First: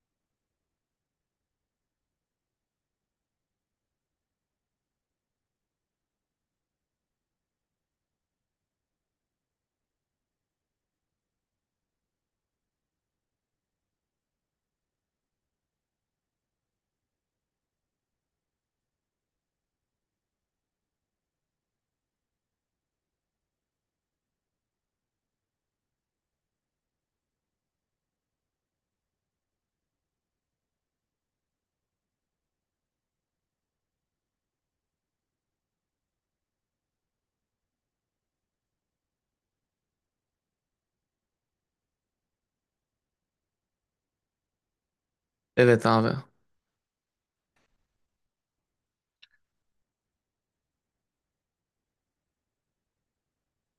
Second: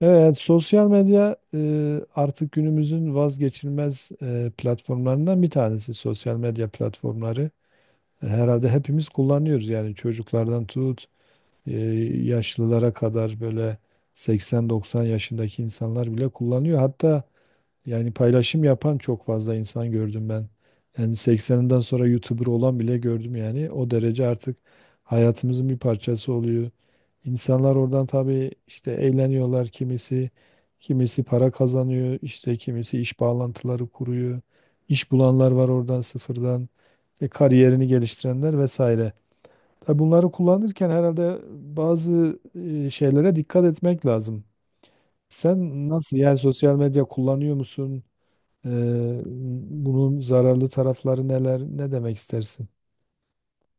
Evet, sosyal medya artık günümüzün vazgeçilmez platformlarından bir tanesi. Sosyal medya platformları herhalde hepimiz kullanıyoruz. Yani çocuklardan tut e, yaşlılara kadar böyle 80-90 yaşındaki insanlar bile kullanıyor. Hatta yani paylaşım yapan çok fazla insan gördüm ben. Yani 80'inden sonra YouTuber olan bile gördüm yani. O derece artık hayatımızın bir parçası oluyor. İnsanlar oradan tabii işte eğleniyorlar kimisi. Kimisi para kazanıyor, işte kimisi iş bağlantıları kuruyor. İş bulanlar var oradan sıfırdan. Kariyerini geliştirenler vesaire. Tabii bunları kullanırken herhalde bazı şeylere dikkat etmek lazım. Evet Sen abi. nasıl yani sosyal medya kullanıyor musun? Ee, Bunun zararlı tarafları neler, ne demek istersin?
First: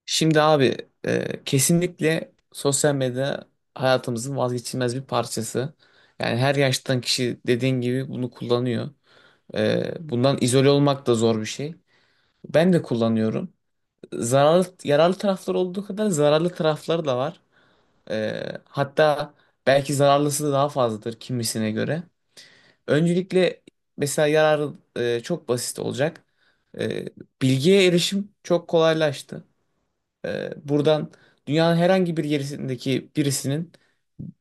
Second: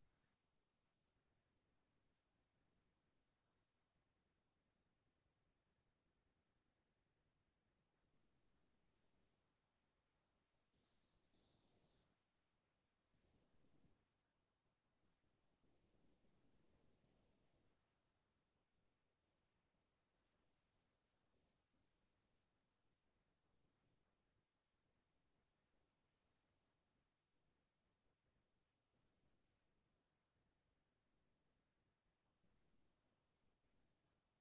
Şimdi abi kesinlikle sosyal medya hayatımızın vazgeçilmez bir parçası. Yani her yaştan kişi dediğin gibi bunu kullanıyor. Bundan izole olmak da zor bir şey. Ben de kullanıyorum. Zararlı, yararlı tarafları olduğu kadar zararlı tarafları da var. Hatta belki zararlısı da daha fazladır kimisine göre. Öncelikle mesela yararı çok basit olacak. E, Bilgiye erişim çok kolaylaştı. Buradan dünyanın herhangi bir yerindeki birisinin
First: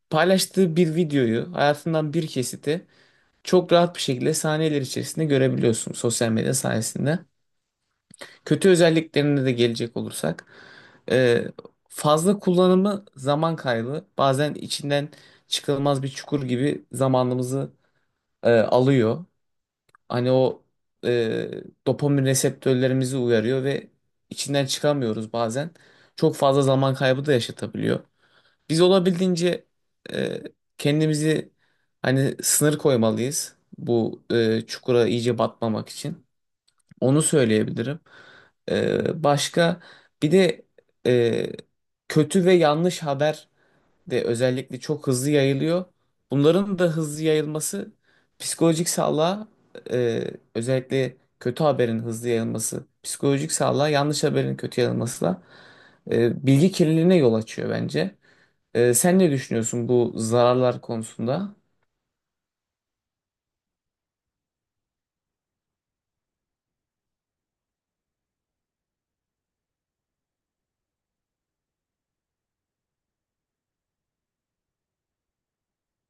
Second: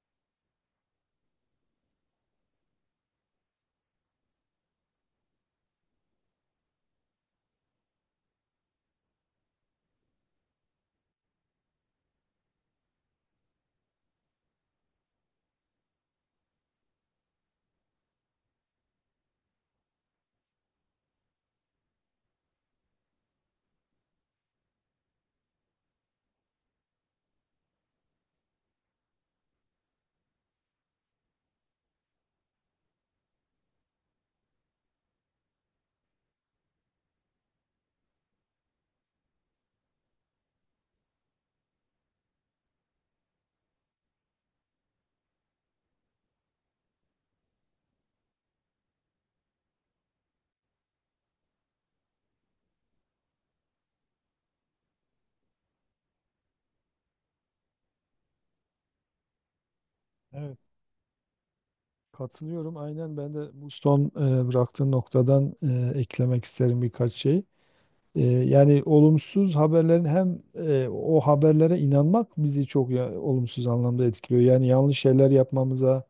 paylaştığı bir videoyu, hayatından bir kesiti çok rahat bir şekilde saniyeler içerisinde görebiliyorsun sosyal medya sayesinde. Kötü özelliklerine de gelecek olursak, ee, fazla kullanımı zaman kaybı, bazen içinden çıkılmaz bir çukur gibi zamanımızı alıyor. Hani o e, dopamin reseptörlerimizi uyarıyor ve içinden çıkamıyoruz bazen. Çok fazla zaman kaybı da yaşatabiliyor. Biz olabildiğince e, kendimizi hani sınır koymalıyız bu çukura iyice batmamak için. Onu söyleyebilirim. Başka bir de e, kötü ve yanlış haber de özellikle çok hızlı yayılıyor. Bunların da hızlı yayılması psikolojik sağlığa e, özellikle kötü haberin hızlı yayılması psikolojik sağlığa yanlış haberin kötü yayılmasıyla bilgi kirliliğine yol açıyor bence. Sen ne düşünüyorsun bu Evet, zararlar konusunda? katılıyorum. Aynen ben de bu son bıraktığın noktadan eklemek isterim birkaç şey. Yani olumsuz haberlerin hem o haberlere inanmak bizi çok olumsuz anlamda etkiliyor. Yani yanlış şeyler yapmamıza,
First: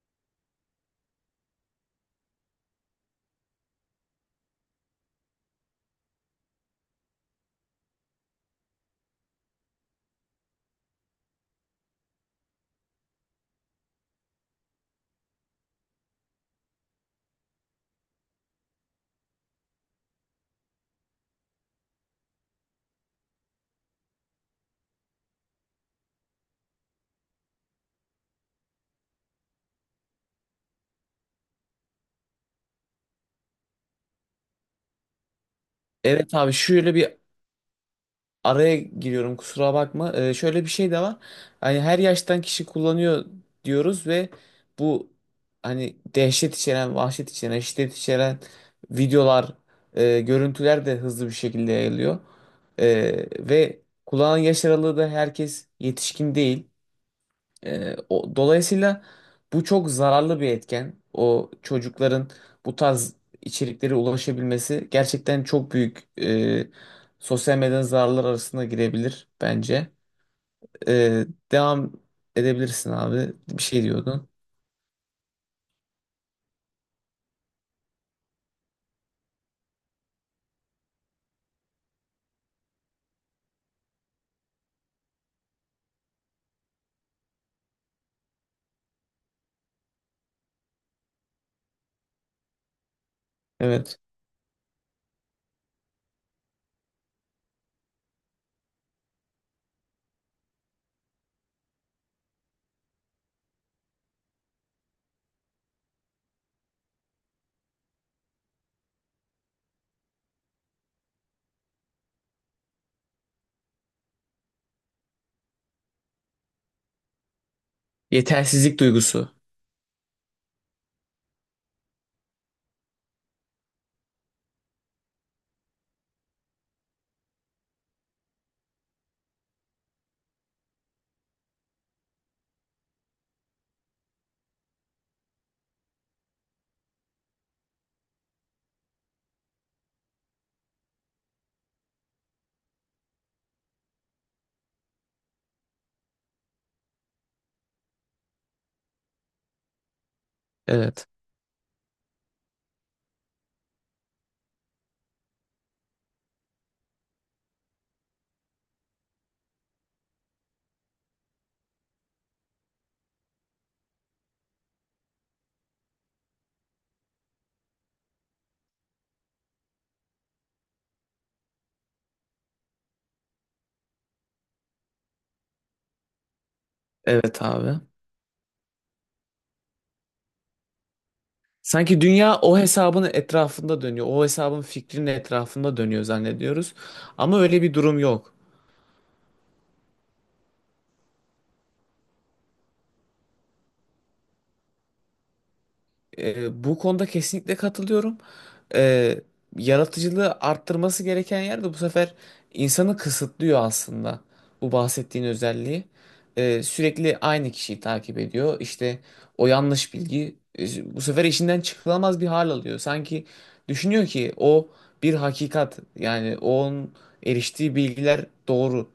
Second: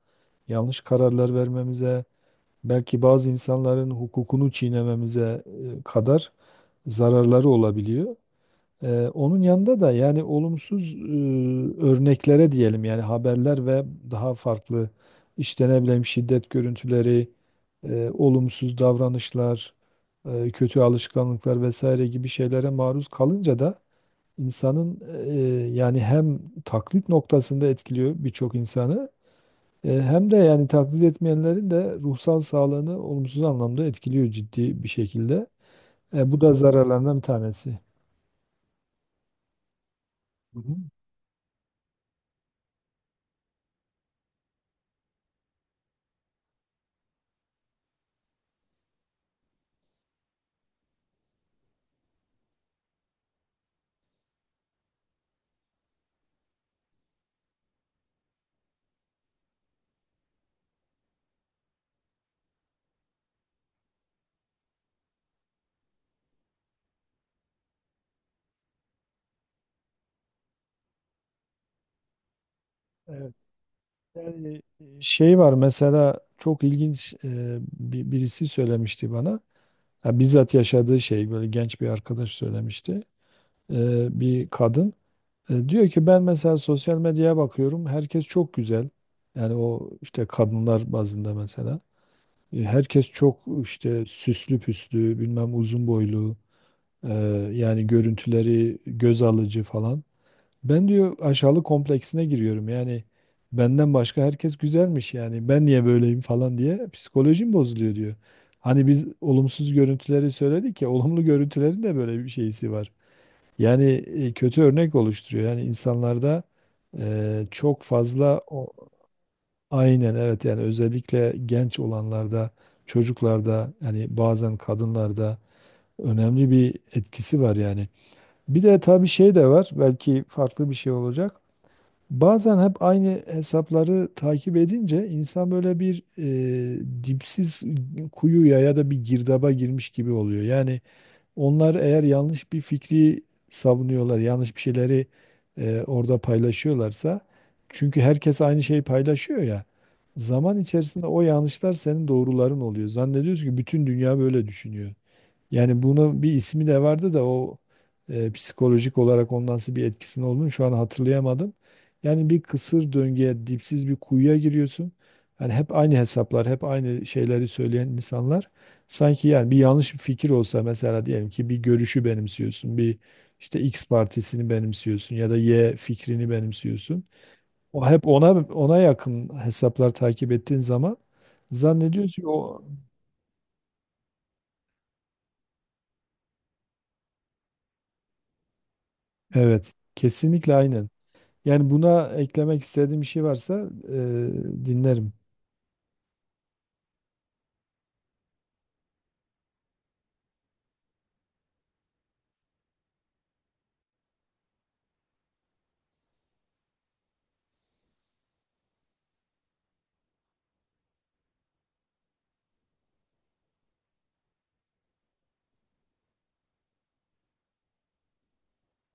yanlış kararlar vermemize, belki bazı insanların hukukunu çiğnememize kadar zararları olabiliyor. Onun yanında da yani olumsuz örneklere diyelim yani haberler ve daha farklı işte ne bileyim şiddet görüntüleri, olumsuz davranışlar, kötü alışkanlıklar vesaire gibi şeylere maruz kalınca da insanın yani hem taklit noktasında etkiliyor birçok insanı hem de yani taklit etmeyenlerin de ruhsal sağlığını olumsuz anlamda etkiliyor ciddi bir şekilde. Evet Bu da abi, şöyle bir zararlarından bir tanesi. araya giriyorum, kusura bakma. Hı Şöyle bir hı. şey de var. Hani her yaştan kişi kullanıyor diyoruz ve bu hani dehşet içeren, vahşet içeren, şiddet içeren videolar, görüntüler de hızlı bir şekilde yayılıyor. Ve kullanan yaş aralığı da herkes yetişkin değil. Dolayısıyla bu çok zararlı bir etken. O çocukların bu tarz içeriklere ulaşabilmesi gerçekten çok büyük sosyal medyanın zararlar arasında girebilir bence. Ee, Devam edebilirsin Evet. abi. Bir şey diyordun. Yani şey var mesela çok ilginç birisi söylemişti bana. Ya bizzat yaşadığı şey böyle genç bir arkadaş söylemişti. Bir kadın diyor ki ben mesela sosyal medyaya bakıyorum. Herkes çok güzel. Yani o işte kadınlar bazında mesela. Herkes çok Evet. işte süslü püslü, bilmem uzun boylu, e, yani görüntüleri göz alıcı falan. Ben diyor aşağılık kompleksine giriyorum. Yani benden başka herkes güzelmiş yani ben niye böyleyim falan diye psikolojim bozuluyor diyor. Hani biz olumsuz görüntüleri söyledik ya olumlu görüntülerin de böyle bir şeysi var. Yani kötü örnek oluşturuyor. Yani insanlarda çok fazla o, Yetersizlik duygusu. aynen evet yani özellikle genç olanlarda, çocuklarda yani bazen kadınlarda önemli bir etkisi var yani. Bir de tabii şey de var belki farklı bir şey olacak. Bazen hep aynı hesapları takip edince insan böyle bir dipsiz kuyuya ya da bir girdaba girmiş gibi oluyor. Yani onlar eğer yanlış bir fikri savunuyorlar, yanlış bir şeyleri orada paylaşıyorlarsa, çünkü herkes aynı şeyi paylaşıyor ya, zaman içerisinde Evet. o yanlışlar senin doğruların oluyor. Zannediyorsun ki bütün dünya böyle düşünüyor. Yani bunu bir ismi de vardı da o psikolojik olarak onun nasıl bir etkisinin olduğunu şu an hatırlayamadım. Yani bir kısır döngüye, dipsiz bir kuyuya giriyorsun. Yani hep aynı hesaplar, hep aynı şeyleri söyleyen insanlar. Sanki yani bir yanlış bir fikir olsa mesela diyelim ki bir görüşü benimsiyorsun, bir işte X partisini benimsiyorsun ya da Y fikrini benimsiyorsun. Evet abi. O hep ona yakın hesaplar takip ettiğin zaman Sanki zannediyorsun ki dünya o o hesabın etrafında dönüyor. O hesabın fikrinin etrafında dönüyor zannediyoruz. Ama öyle bir durum yok. evet, kesinlikle aynen. Yani buna eklemek istediğim bir şey varsa e, dinlerim. Bu konuda kesinlikle katılıyorum. E, Yaratıcılığı arttırması gereken yerde bu sefer insanı kısıtlıyor aslında. Bu bahsettiğin özelliği. Sürekli aynı kişiyi takip ediyor. İşte o yanlış bilgi bu sefer işinden çıkılamaz bir hal alıyor. Sanki düşünüyor ki o bir hakikat. Yani onun eriştiği bilgiler doğru.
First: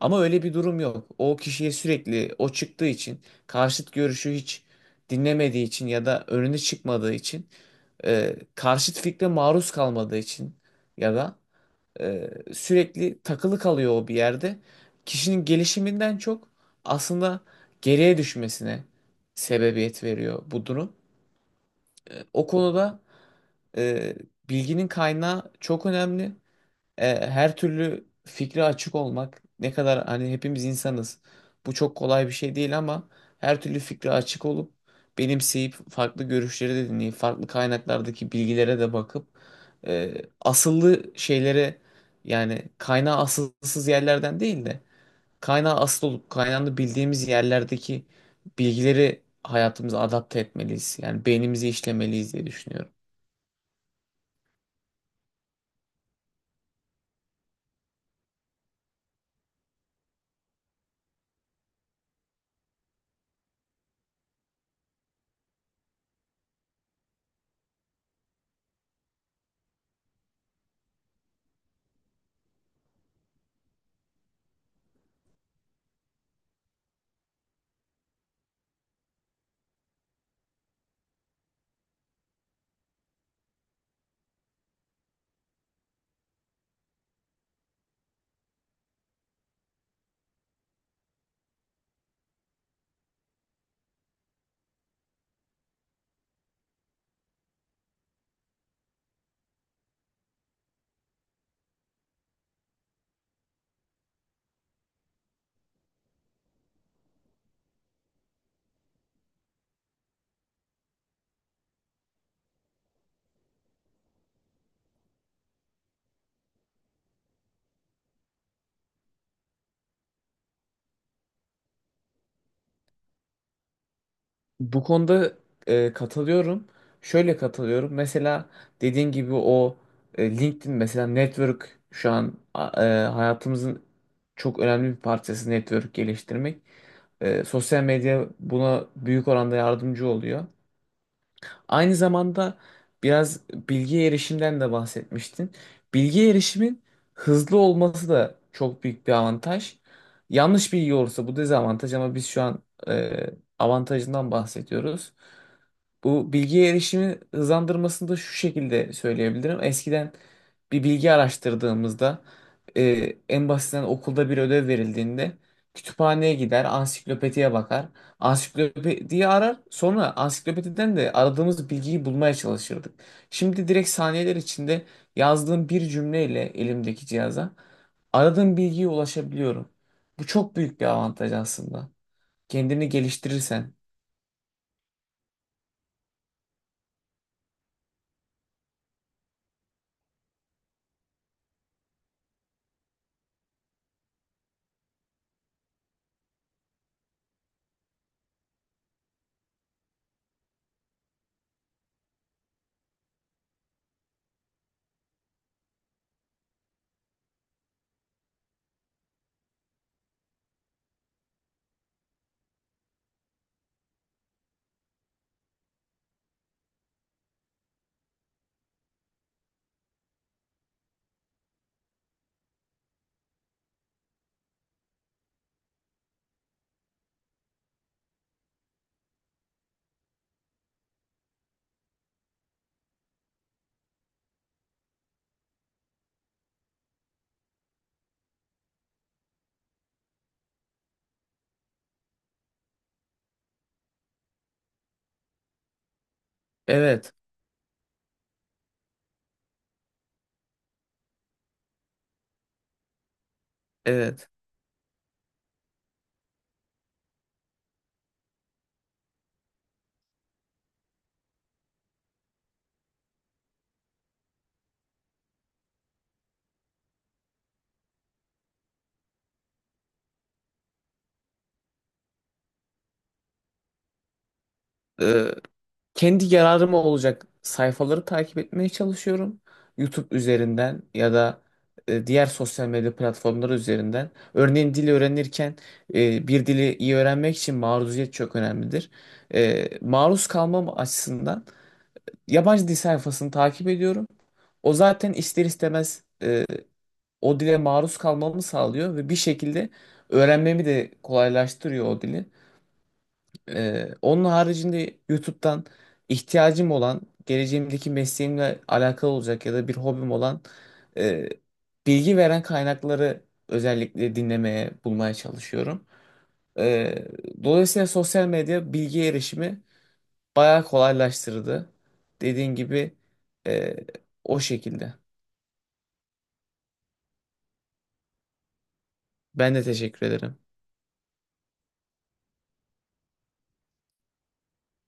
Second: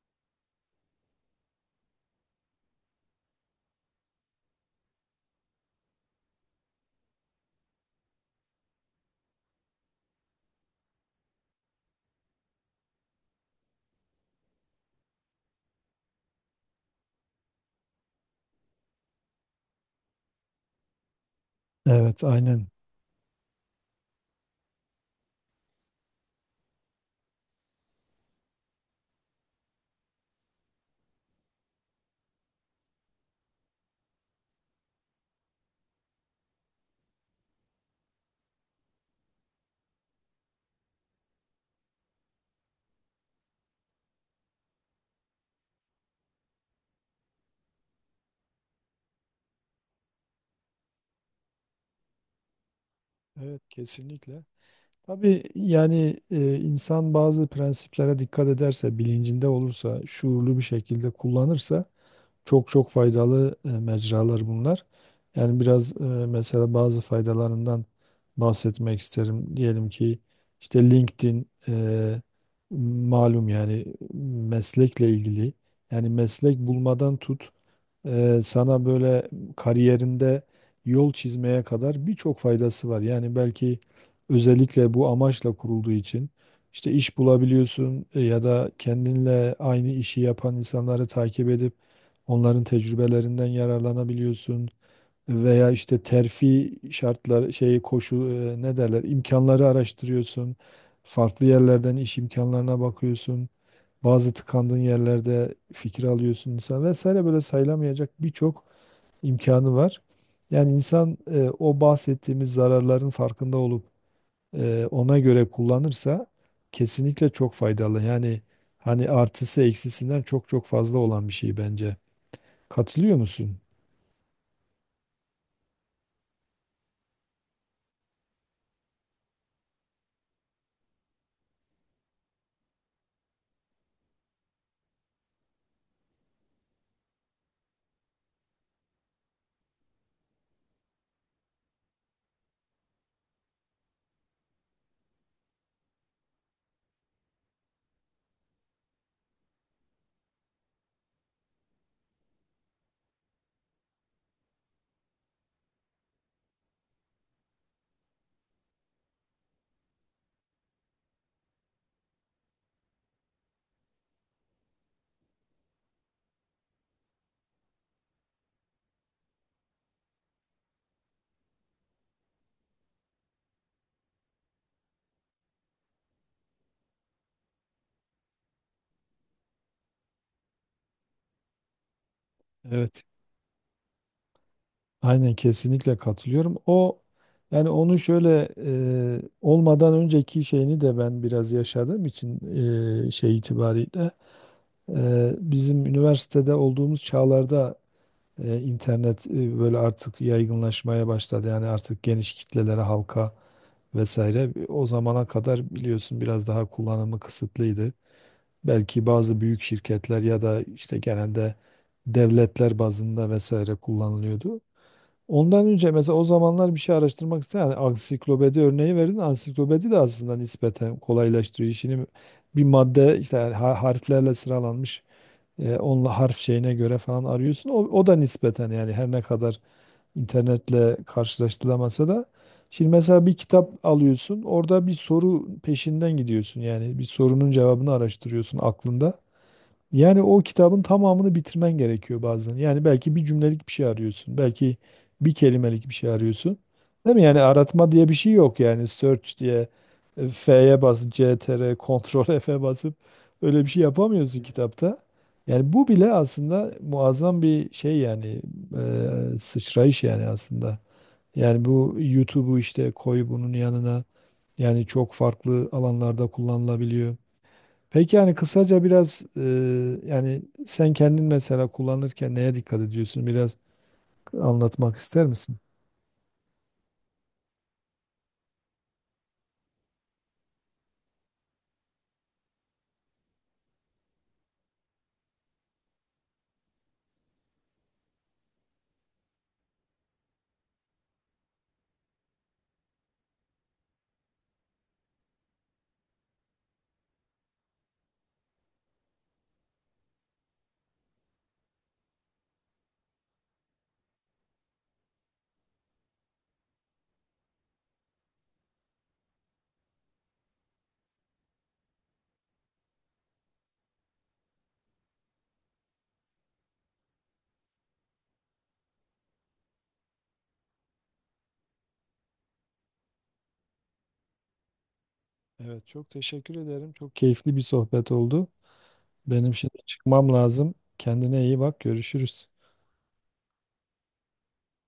Ama öyle bir durum yok. O kişiye sürekli o çıktığı için karşıt görüşü hiç dinlemediği için ya da önüne çıkmadığı için karşıt fikre maruz kalmadığı için ya da sürekli takılı kalıyor o bir yerde. Kişinin gelişiminden çok aslında geriye düşmesine sebebiyet veriyor bu durum. Evet, E, o aynen. konuda e, bilginin kaynağı çok önemli. Her türlü fikre açık olmak ne kadar hani hepimiz insanız. Bu çok kolay bir şey değil ama her türlü fikre açık olup benimseyip farklı görüşleri de dinleyip farklı kaynaklardaki bilgilere de bakıp e, asıllı şeylere yani kaynağı asılsız yerlerden değil de kaynağı asıl olup kaynağını bildiğimiz yerlerdeki bilgileri hayatımıza adapte etmeliyiz. Yani beynimizi işlemeliyiz diye düşünüyorum. Evet, kesinlikle. Tabii yani insan bazı prensiplere dikkat ederse, bilincinde olursa, şuurlu bir şekilde kullanırsa çok çok faydalı mecralar bunlar. Yani biraz mesela bazı faydalarından bahsetmek isterim. Diyelim ki işte LinkedIn malum yani meslekle ilgili. Yani meslek bulmadan tut. Sana böyle kariyerinde yol çizmeye kadar birçok faydası var. Yani belki özellikle bu amaçla kurulduğu için işte iş bulabiliyorsun ya da kendinle aynı işi yapan insanları takip edip onların tecrübelerinden yararlanabiliyorsun veya işte terfi şartları şey koşu ne derler imkanları araştırıyorsun. Farklı yerlerden iş imkanlarına bakıyorsun. Bazı tıkandığın yerlerde fikir alıyorsun insan vesaire böyle sayılamayacak birçok imkanı var. Yani insan o bahsettiğimiz zararların farkında olup ona göre kullanırsa kesinlikle çok faydalı. Yani hani artısı eksisinden çok çok fazla olan bir şey bence. Katılıyor musun? Bu konuda katılıyorum. Şöyle katılıyorum. Mesela dediğin gibi o LinkedIn mesela network şu an hayatımızın çok önemli bir parçası network geliştirmek. Sosyal medya buna büyük oranda yardımcı oluyor. Aynı zamanda biraz bilgi erişimden de bahsetmiştin. Bilgi erişimin hızlı olması da çok büyük bir avantaj. Yanlış bilgi olursa bu dezavantaj ama biz şu an e, avantajından bahsediyoruz. Bu bilgiye erişimi hızlandırmasını da şu şekilde söyleyebilirim. Eskiden bir bilgi araştırdığımızda e, en basitinden okulda bir ödev verildiğinde kütüphaneye gider, ansiklopediye bakar. Ansiklopediyi arar, sonra ansiklopediden de aradığımız bilgiyi bulmaya çalışırdık. Şimdi direkt saniyeler içinde yazdığım bir cümleyle elimdeki cihaza aradığım bilgiye ulaşabiliyorum. Bu çok büyük bir avantaj aslında. Kendini Evet. geliştirirsen. Aynen kesinlikle katılıyorum. O yani onu şöyle olmadan önceki şeyini de ben biraz yaşadığım için şey itibariyle. Bizim üniversitede olduğumuz çağlarda internet böyle artık yaygınlaşmaya başladı. Yani artık geniş kitlelere, halka vesaire. O zamana kadar biliyorsun biraz daha kullanımı kısıtlıydı. Belki bazı büyük şirketler ya da işte genelde devletler bazında vesaire kullanılıyordu. Ondan önce mesela o zamanlar bir şey araştırmak isteyen yani ansiklopedi örneği verdin. Ansiklopedi de aslında nispeten kolaylaştırıyor işini. Bir madde işte harflerle sıralanmış onunla harf şeyine göre falan arıyorsun. O da nispeten yani her ne kadar internetle karşılaştırılamasa da. Şimdi mesela bir kitap alıyorsun, orada bir soru peşinden gidiyorsun. Yani bir sorunun cevabını araştırıyorsun aklında. Yani o kitabın tamamını bitirmen gerekiyor bazen. Yani belki bir cümlelik bir şey arıyorsun. Belki bir kelimelik bir şey arıyorsun. Evet, Değil mi? Yani aratma diye bir şey yok yani. Search diye F'ye basıp CTR, Ctrl F'e basıp öyle bir şey evet, yapamıyorsun kitapta. Yani bu bile aslında muazzam bir şey yani sıçrayış yani aslında. Yani bu YouTube'u işte koy bunun yanına. Yani çok farklı alanlarda kullanılabiliyor. Peki yani kısaca biraz yani sen kendin mesela kullanırken neye dikkat ediyorsun? Biraz anlatmak ister misin? kendi yararıma olacak sayfaları takip etmeye çalışıyorum. YouTube üzerinden ya da diğer sosyal medya platformları üzerinden. Örneğin dil öğrenirken bir dili iyi öğrenmek için maruziyet çok önemlidir. Maruz kalmam açısından yabancı dil sayfasını takip ediyorum. O zaten ister istemez o dile maruz kalmamı sağlıyor ve bir şekilde öğrenmemi de kolaylaştırıyor o dili. Onun haricinde YouTube'dan ihtiyacım olan, geleceğimdeki mesleğimle alakalı olacak ya da bir hobim olan e, bilgi veren kaynakları özellikle dinlemeye, bulmaya çalışıyorum. Ee, Dolayısıyla sosyal medya bilgi erişimi bayağı kolaylaştırdı. Dediğin gibi e, o şekilde. Evet, çok teşekkür ederim. Çok keyifli bir sohbet oldu. Ben Benim de şimdi teşekkür çıkmam ederim. lazım. Kendine iyi bak. Görüşürüz.